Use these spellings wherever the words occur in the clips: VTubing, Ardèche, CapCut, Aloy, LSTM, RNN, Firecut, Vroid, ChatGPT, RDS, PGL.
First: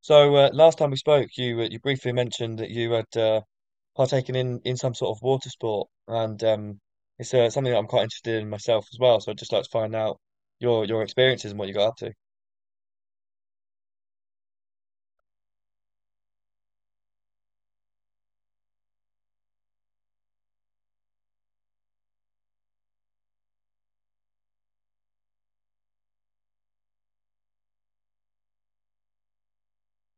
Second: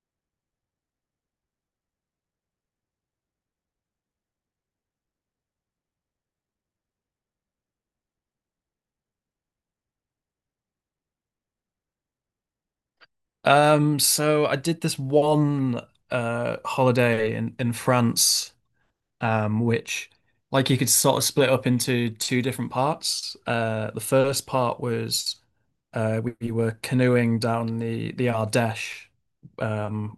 Last time we spoke, you you briefly mentioned that you had partaken in some sort of water sport, and it's something that I'm quite interested in myself as well. So I'd just like to find out your experiences and what you got up to. So I did this one holiday in France, which like you could sort of split up into two different parts. The first part was were canoeing down the Ardèche, um,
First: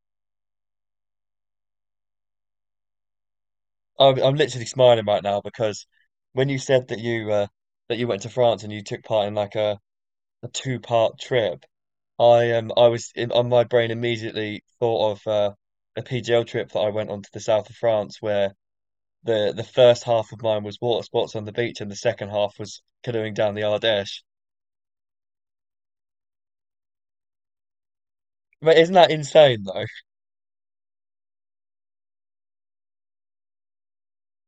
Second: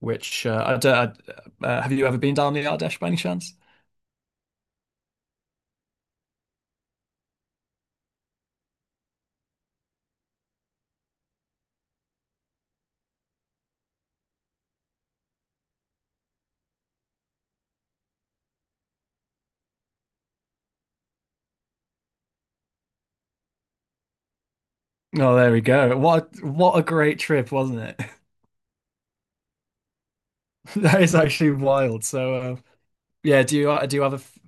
which I don't, I- have you ever been down the Ardèche by any chance? I'm literally smiling right now because when you said that you went to France and you took part in like a two-part trip, on my brain immediately thought of a PGL trip that I went on to the south of France where the first half of mine was water sports on the beach, and the second half was canoeing down the Ardèche. Oh, there we go. What a great trip, wasn't it? But isn't that insane though? That is actually wild. Do you have a f-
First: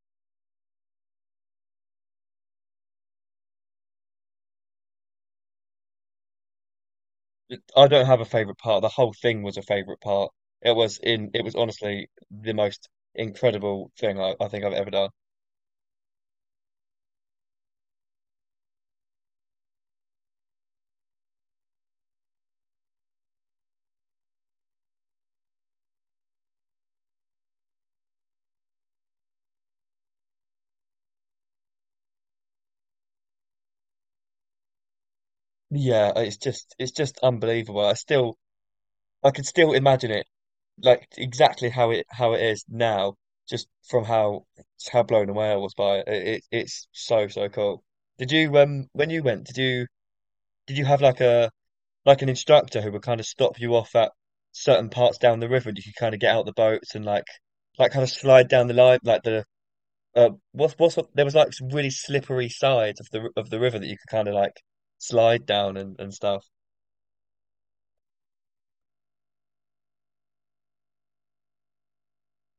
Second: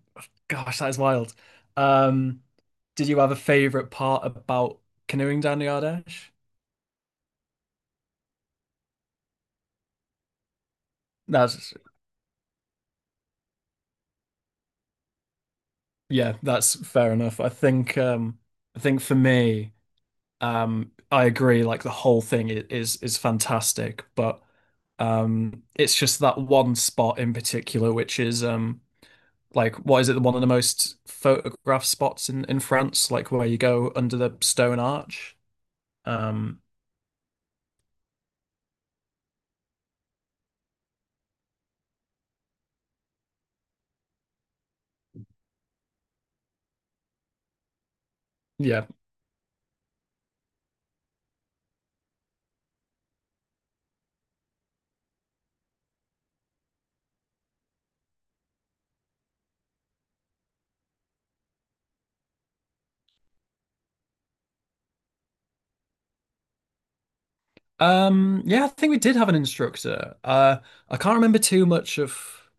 gosh, that is wild. Um, did you have a favorite part about canoeing down the Ardèche? I don't have a favorite part. The whole thing was a favorite part. It was in. It was That's honestly the most incredible thing I think I've ever done. yeah, that's fair enough. I think for me, I agree, like the whole thing is is fantastic, but it's just that one spot in particular which is like what is it, one of the most photographed spots in France, like where you go under the stone arch. Yeah, Um it's just unbelievable. I still I can still imagine it like exactly how it is now, just from how just how blown away I was by it. It, it's so cool. Did you yeah, when you went, did you have like a like an instructor who would kind of stop you off at certain parts down the river and you could kind of get out the boats and like kind of slide down the line like the what's there was like some really slippery sides of the river that you could kind of like slide down and stuff. Yeah, I think we did have an instructor. I can't remember too much of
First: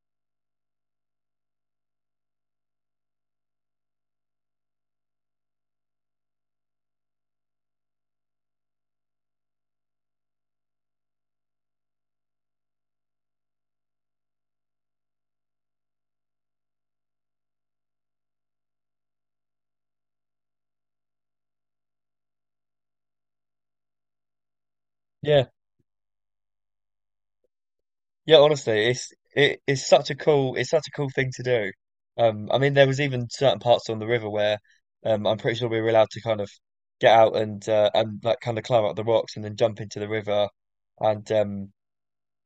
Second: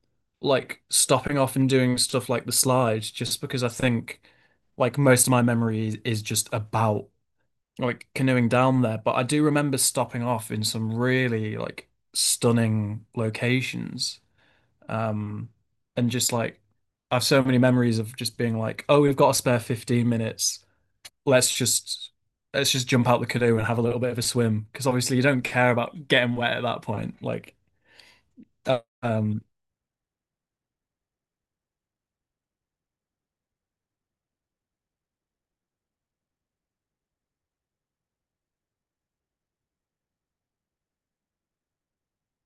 like stopping off and doing stuff like the slide, just because I think like most of my memory is just about like canoeing down there. But I do remember stopping off in some really like stunning locations. Um, and just like I have so many memories of just being like, oh, we've got a spare 15 minutes. Let's just let's just jump out the canoe and have a little bit of a swim because obviously you don't Yeah, care about getting wet at that point. Yeah, uh, honestly um, it's such a cool, it's such a cool thing to do. I mean there was even certain parts on the river where I'm pretty sure we were allowed to kind of get out and and like kind of climb up the rocks and then jump into the river. And um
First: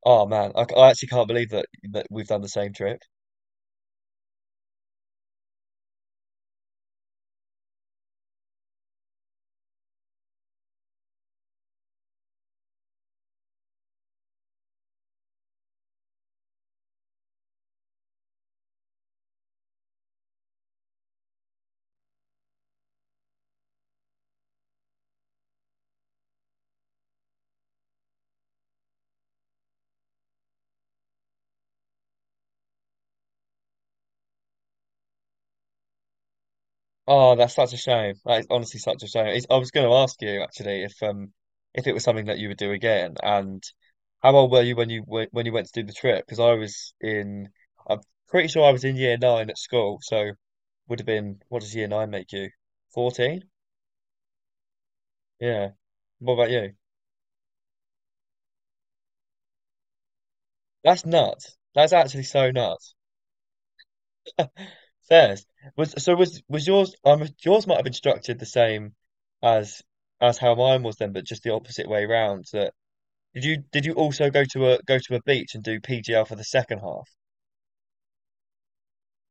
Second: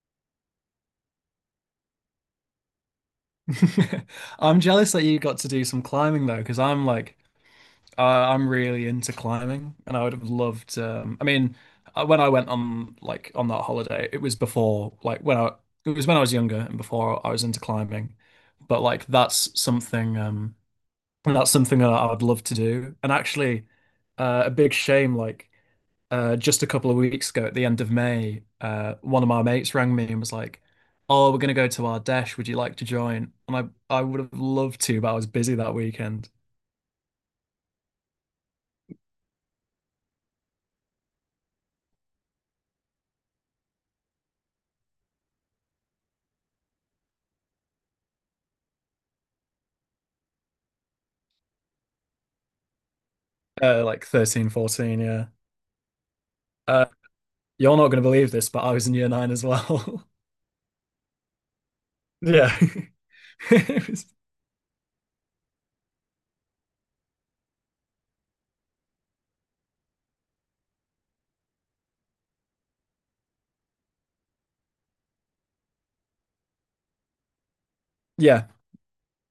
Oh man, I actually can't believe that we've done the same trip. I'm jealous that you got to do some climbing though because I'm like I'm really into climbing and I would have loved. When I went on like on that holiday, it was when I was younger and before I was into climbing, but like that's something that's something that I would love to do. And actually a big shame, like just a couple of weeks ago at the end of May, one of my mates rang me and was like, "Oh, we're gonna go to Ardèche. Would you like to join?" And I would have loved to, but I was busy that weekend. Oh, that's such a shame. That is honestly such a shame. It's, I was going to ask you actually if it was something that you would do again, and how old were you when you w when you went to do the trip? Because I'm pretty sure I was in year nine at school, so would have been, what does year nine make you? 14? Like 13, 14. Yeah. Yeah. What about you? Uh, you're not gonna believe this, but I was in year 9 as well. That's nuts. That's actually so Yeah. nuts. It was- Says was so was yours? I'm, yours might have been structured the same as as how mine was then, but just the opposite way round. That Did you, did you also go to a beach and do PGL for the second half? yeah,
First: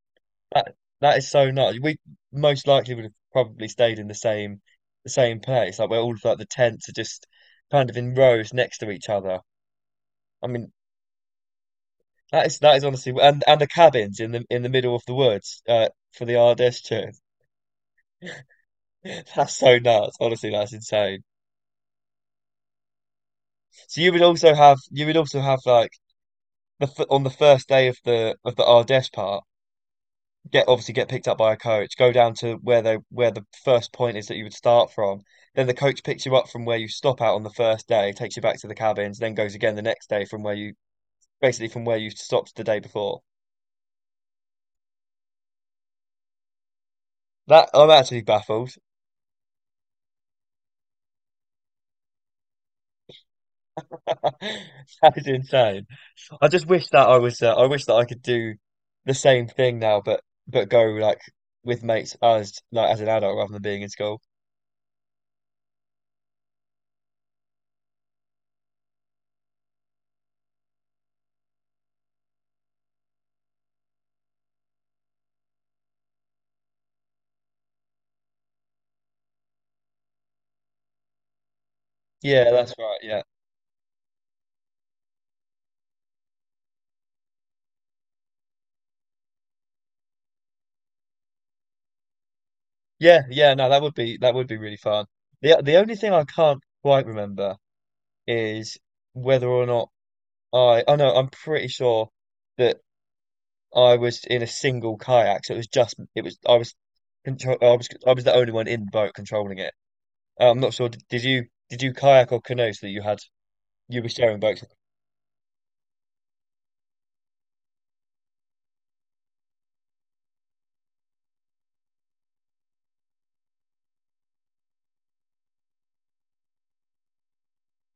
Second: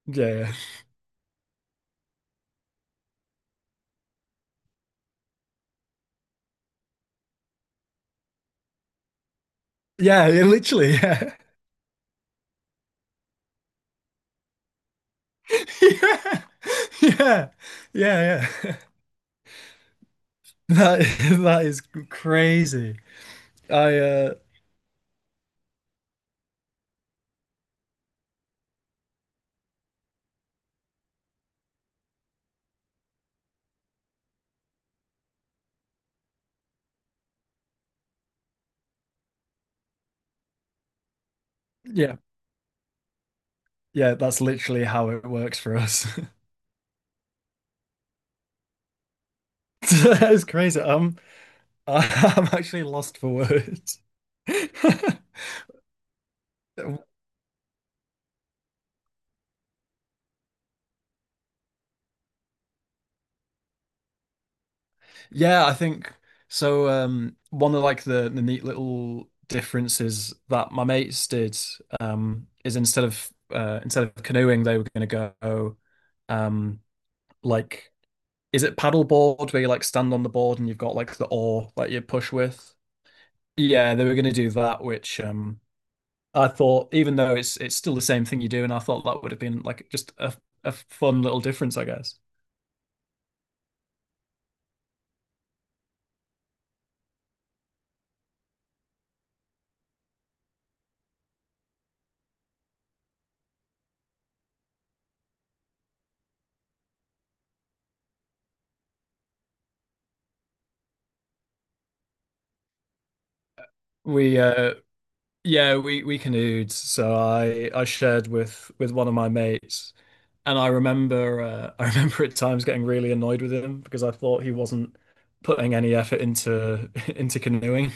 yeah, yeah, That, that is so nuts. We most likely would have probably stayed in the same, the same place. Like where all of like the tents are just kind of in rows next to each other. yeah, yeah, I mean literally, yeah, that is, that is honestly, and the cabins in the middle of the woods, for the yeah, RDS too. yeah, yeah, yeah. That's so nuts. Honestly, that's That insane. that is crazy. I So you would also have, you would also have like the f on the first day of the Ardèche part, get, obviously get picked up by a coach, go down to where they, where the first point is that you would start from. Then the coach picks you up from where you stop out on the first day, takes you back to the cabins, then goes again the next day from where you, basically from where you yeah. stopped the day before. Yeah, that's literally how it works for us. That, I'm actually baffled. That is crazy. I'm actually lost for words. That is insane. I just wish that I was I wish that I could do the same thing now, but go like with mates as like as an adult rather than being in school. Yeah, I think so. One of like the neat little differences that my mates did is instead of canoeing, they were going to go um, like is it paddleboard where you like stand on the board and you've got like the oar that you push Yeah, that's with? right. Yeah. Yeah, they were going to do that, which I thought, even though it's still the same thing you do, and I thought that would have been like just a fun little difference, I guess. Yeah, yeah, no, that would be, that would be really fun. The only thing I can't quite remember is whether or not I oh no, I'm pretty sure that I was in a single kayak, so it was just, it was I was control I was, I was the only one in the boat controlling it. I'm not sure, did you, did you kayak or canoe so that you had, you were We sharing boats? Yeah, we canoed, so I shared with one of my mates, and I remember I remember at times getting really annoyed with him because I thought he wasn't putting any effort into into canoeing.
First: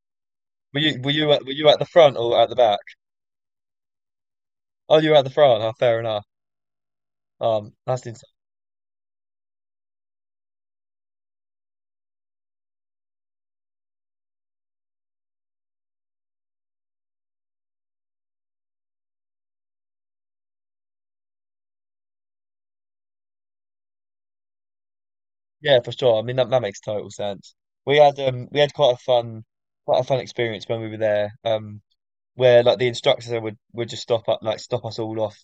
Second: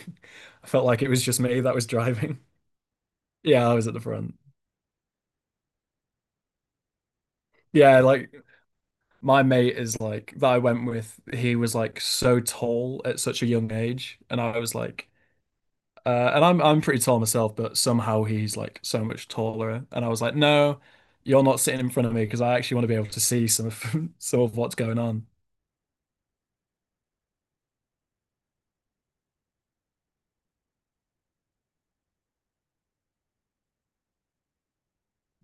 I Were felt you, like it was just were me you that at the was front driving. or at the back? Yeah, I was at the front. Oh, you were at the front. Oh, fair enough. Yeah, That's like my mate is like that I went with, he was like so tall at such a young age. And I was like, and I'm pretty tall myself, but somehow he's like so much taller. And I was like, no, you're not sitting in front of me because I actually want to be able to see some of some of what's going on. Yeah, for sure. I mean that, that makes total sense. We had quite a fun, quite a fun experience when we were there. Um, where like the instructors would just stop up like stop us all off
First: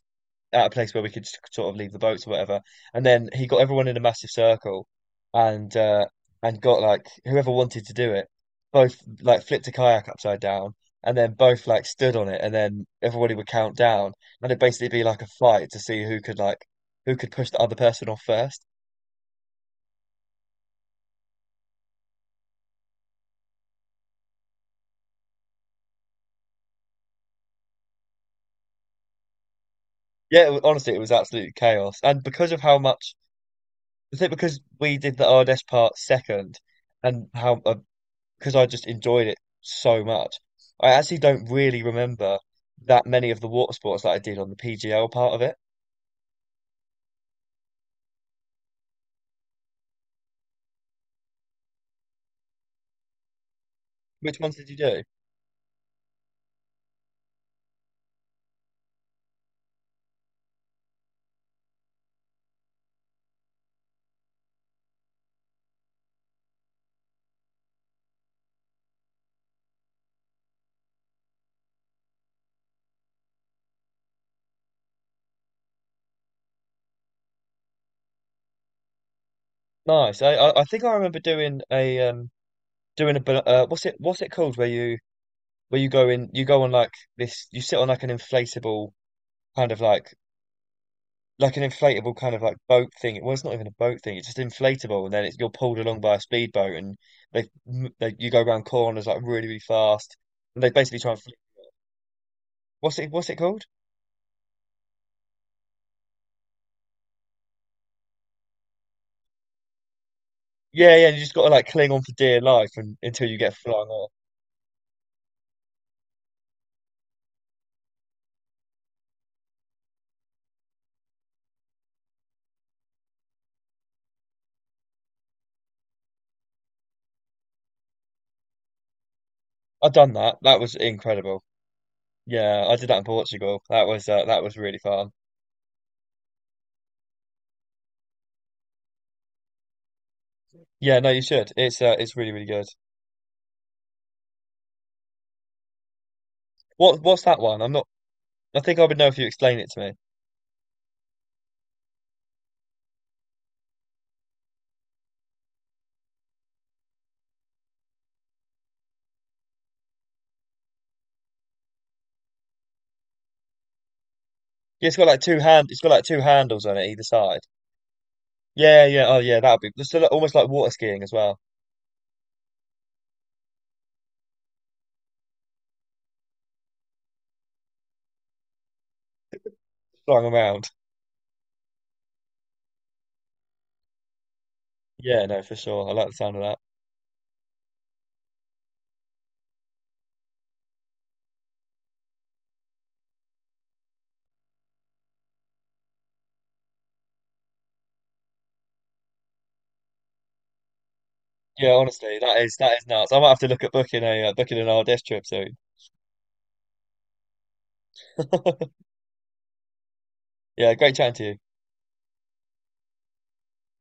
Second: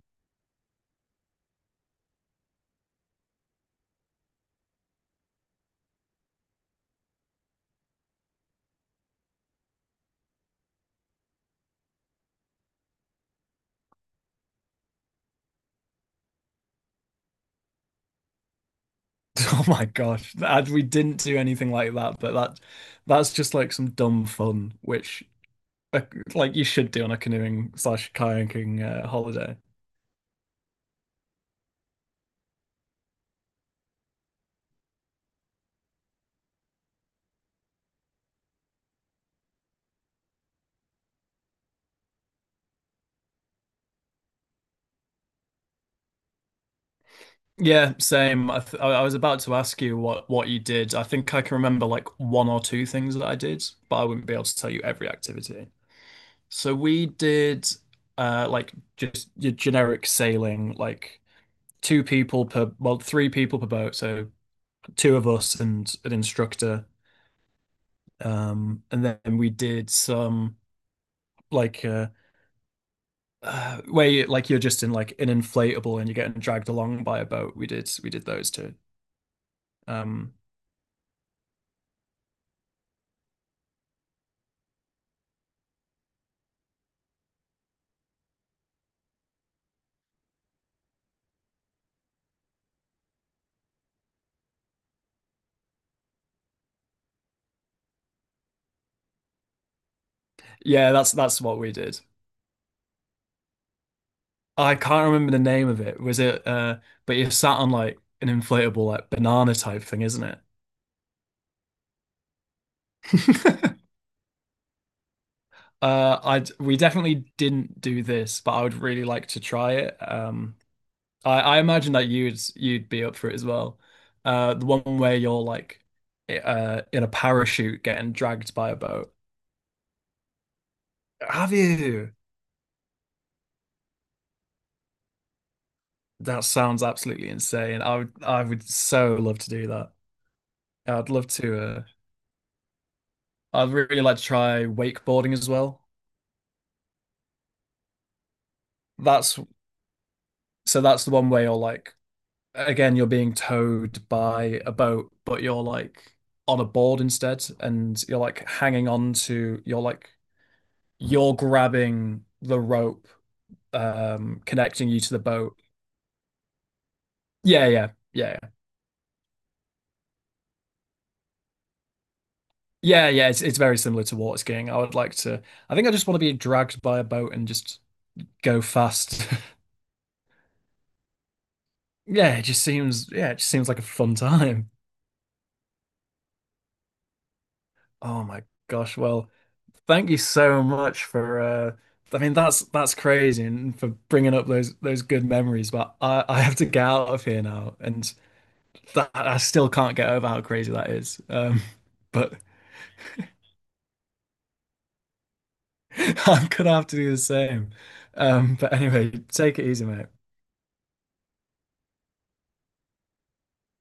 at a place where we could just sort of leave the boats or whatever. And then he got everyone in a massive circle and got, like, whoever wanted to do it, both like flipped a kayak upside down and then both like stood on it, and then everybody would count down, and it'd basically be like a fight to see who could like who could push the other person off first. Oh my gosh. And we didn't do anything like that, but that that's just like some dumb fun, which uh, like you should do on a canoeing slash kayaking holiday. Yeah, honestly, it was absolute chaos. And because of how much, I think because we did the RDS part second, and how because I just enjoyed it so much, I actually don't really remember that many of the water sports that I did on the PGL part of it. Yeah, same. I was about to ask you what you did. I think I can remember like one or two things that I did, but I wouldn't be Which able to ones did tell you you do? every activity. So we did like just your generic sailing, like two people per well, three people per boat, so two of us and an instructor. And then we did some like uh, where you like you're just in like an inflatable and you're getting dragged along by a boat. We did those two. Nice. Um I think I remember doing a doing a what's it, what's it called, where you go in, you go on like this, you sit on like an inflatable kind of like an inflatable kind of like boat thing. Well, it's not even a boat thing. It's just inflatable, and then it's, you're pulled along by a speedboat, and they, they, you go around corners like really really fast, and they yeah, basically try and that's what we did. what's it, what's it called? I can't remember the name of it. Was it But you're sat on like an inflatable like banana type thing, isn't Yeah, yeah. And you just got to like cling on for dear life and, until you get it? flung off. I We definitely didn't do this, but I would really like to try it. I imagine that you'd be up for it as well. The one where you're like in a parachute getting dragged by a boat. I've done that. That was incredible. Have you? Yeah, I did that in Portugal. That was really fun. That sounds absolutely insane. I would so love to do that. Yeah, no, I'd you love should. to uh It's really really good. I'd really like to try wakeboarding as well. What, what's that one? I'm not. I think I would know if you That's explain it to me. so that's the one where you're like, again, you're being towed by a boat, but you're like on a board instead, and you're like hanging on to, you're like, you're grabbing the rope, Yeah, connecting it's you got to the like two boat. hand, it's got like two handles on it either side. Yeah, yeah, yeah, yeah, Yeah, yeah, oh yeah, that'd be just a almost like water skiing as well, yeah. Yeah, it's very similar to water skiing. I would like to. I think I just want to be dragged by a boat and just go fast. flying around. Yeah, it just seems. Yeah, it just seems like a fun time. Yeah, no, for sure. I like the sound of that. Oh my gosh. Well, thank you so much for I mean that's crazy and for bringing up those good memories, but I have to get out of here now and that I still can't get over how crazy that is. Yeah, honestly, But that is, that is nuts. I might have to look at booking a booking an RDS trip soon. I'm gonna have to do the same. But anyway, take it easy, mate. Yeah, great chatting to you.